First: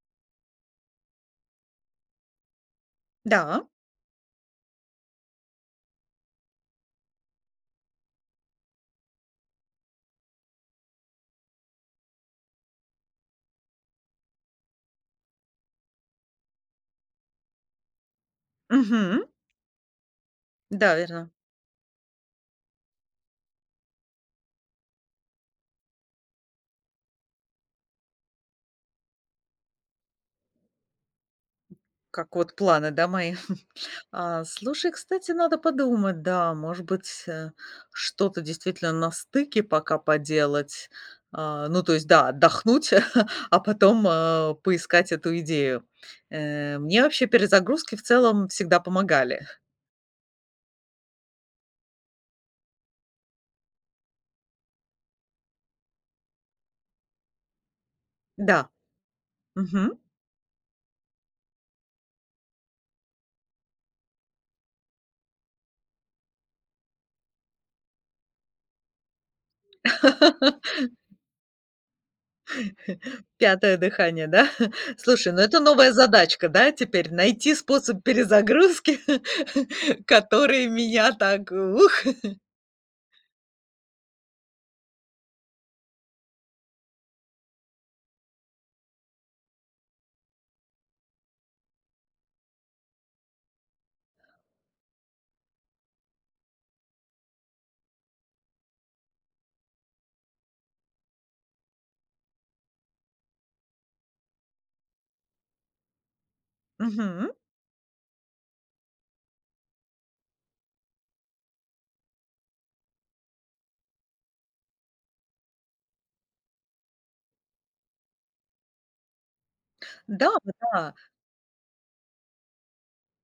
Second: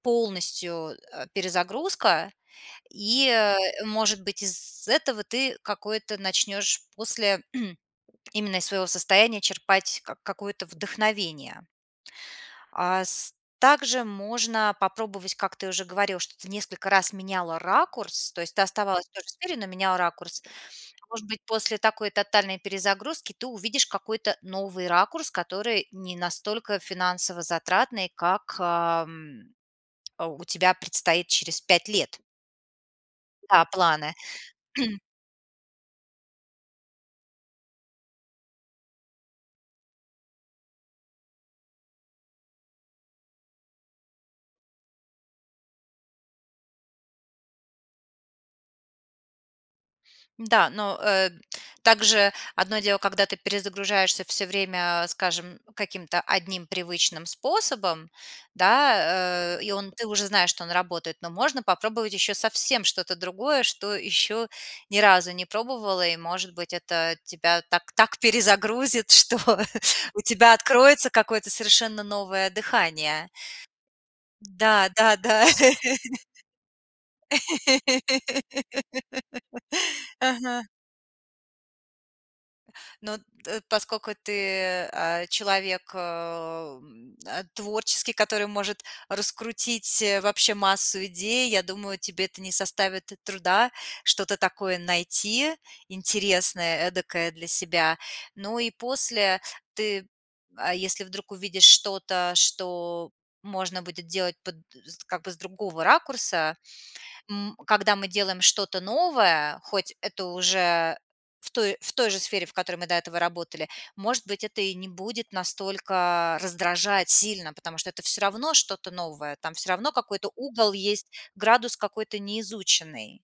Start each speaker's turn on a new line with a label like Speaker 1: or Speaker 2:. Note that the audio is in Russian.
Speaker 1: Полностью, а, перезагрузка. И, э,
Speaker 2: Да.
Speaker 1: может быть, из этого ты какое-то начнёшь после именно из своего состояния черпать ка какое-то вдохновение. А с также можно попробовать, как ты уже говорила, что ты несколько раз меняла ракурс. То есть ты оставалась тоже
Speaker 2: Мгм.
Speaker 1: в сфере, но меняла ракурс.
Speaker 2: Да,
Speaker 1: Может
Speaker 2: верно.
Speaker 1: быть, после такой тотальной перезагрузки ты увидишь какой-то новый ракурс, который не настолько финансово затратный, как, ам, у тебя предстоит через 5 лет.
Speaker 2: Как вот планы, да, мои?
Speaker 1: Да, планы.
Speaker 2: А, слушай, кстати, надо подумать, да, может быть э, что-то действительно на стыке пока поделать. А, ну, то есть, да, отдохнуть, а потом, а, поискать эту идею. Э, мне вообще перезагрузки, в целом, всегда помогали.
Speaker 1: Да, но, э, также одно дело- когда ты перезагружаешься всё время, скажем, каким-то одним привычным способом,
Speaker 2: Да,
Speaker 1: да, э, и он
Speaker 2: мгм.
Speaker 1: ты уже знаешь, что он работает, но можно попробовать еще совсем что-то другое, что еще ни разу не пробовала, и, может быть, это тебя так так перезагрузит, что у тебя откроется какое-то совершенно новое дыхание.
Speaker 2: Пятое дыхание, да?
Speaker 1: Да, да,
Speaker 2: Слушай, ну
Speaker 1: да.
Speaker 2: это новая задачка, да, теперь? Найти способ перезагрузки,
Speaker 1: Ага.
Speaker 2: которые меня так ух!
Speaker 1: Но т поскольку ты, а, человек, э, м, а, творческий, который может раскрутить вообще массу идей, я думаю, тебе это не составит труда что-то такое найти интересное, эдакое для себя. Ну и после ты, а если вдруг увидишь что-то, что можно будет делать под з как бы с другого ракурса
Speaker 2: Мгм.
Speaker 1: м, когда мы делаем что-то новое, хоть это уже в той в той же сфере, в которой мы до этого работали, может быть, это и не будет настолько раздражать сильно, потому что это всё равно что-то новое, там всё равно
Speaker 2: Да,
Speaker 1: какой-то
Speaker 2: вот
Speaker 1: угол
Speaker 2: да.
Speaker 1: есть, градус какой-то неизученный.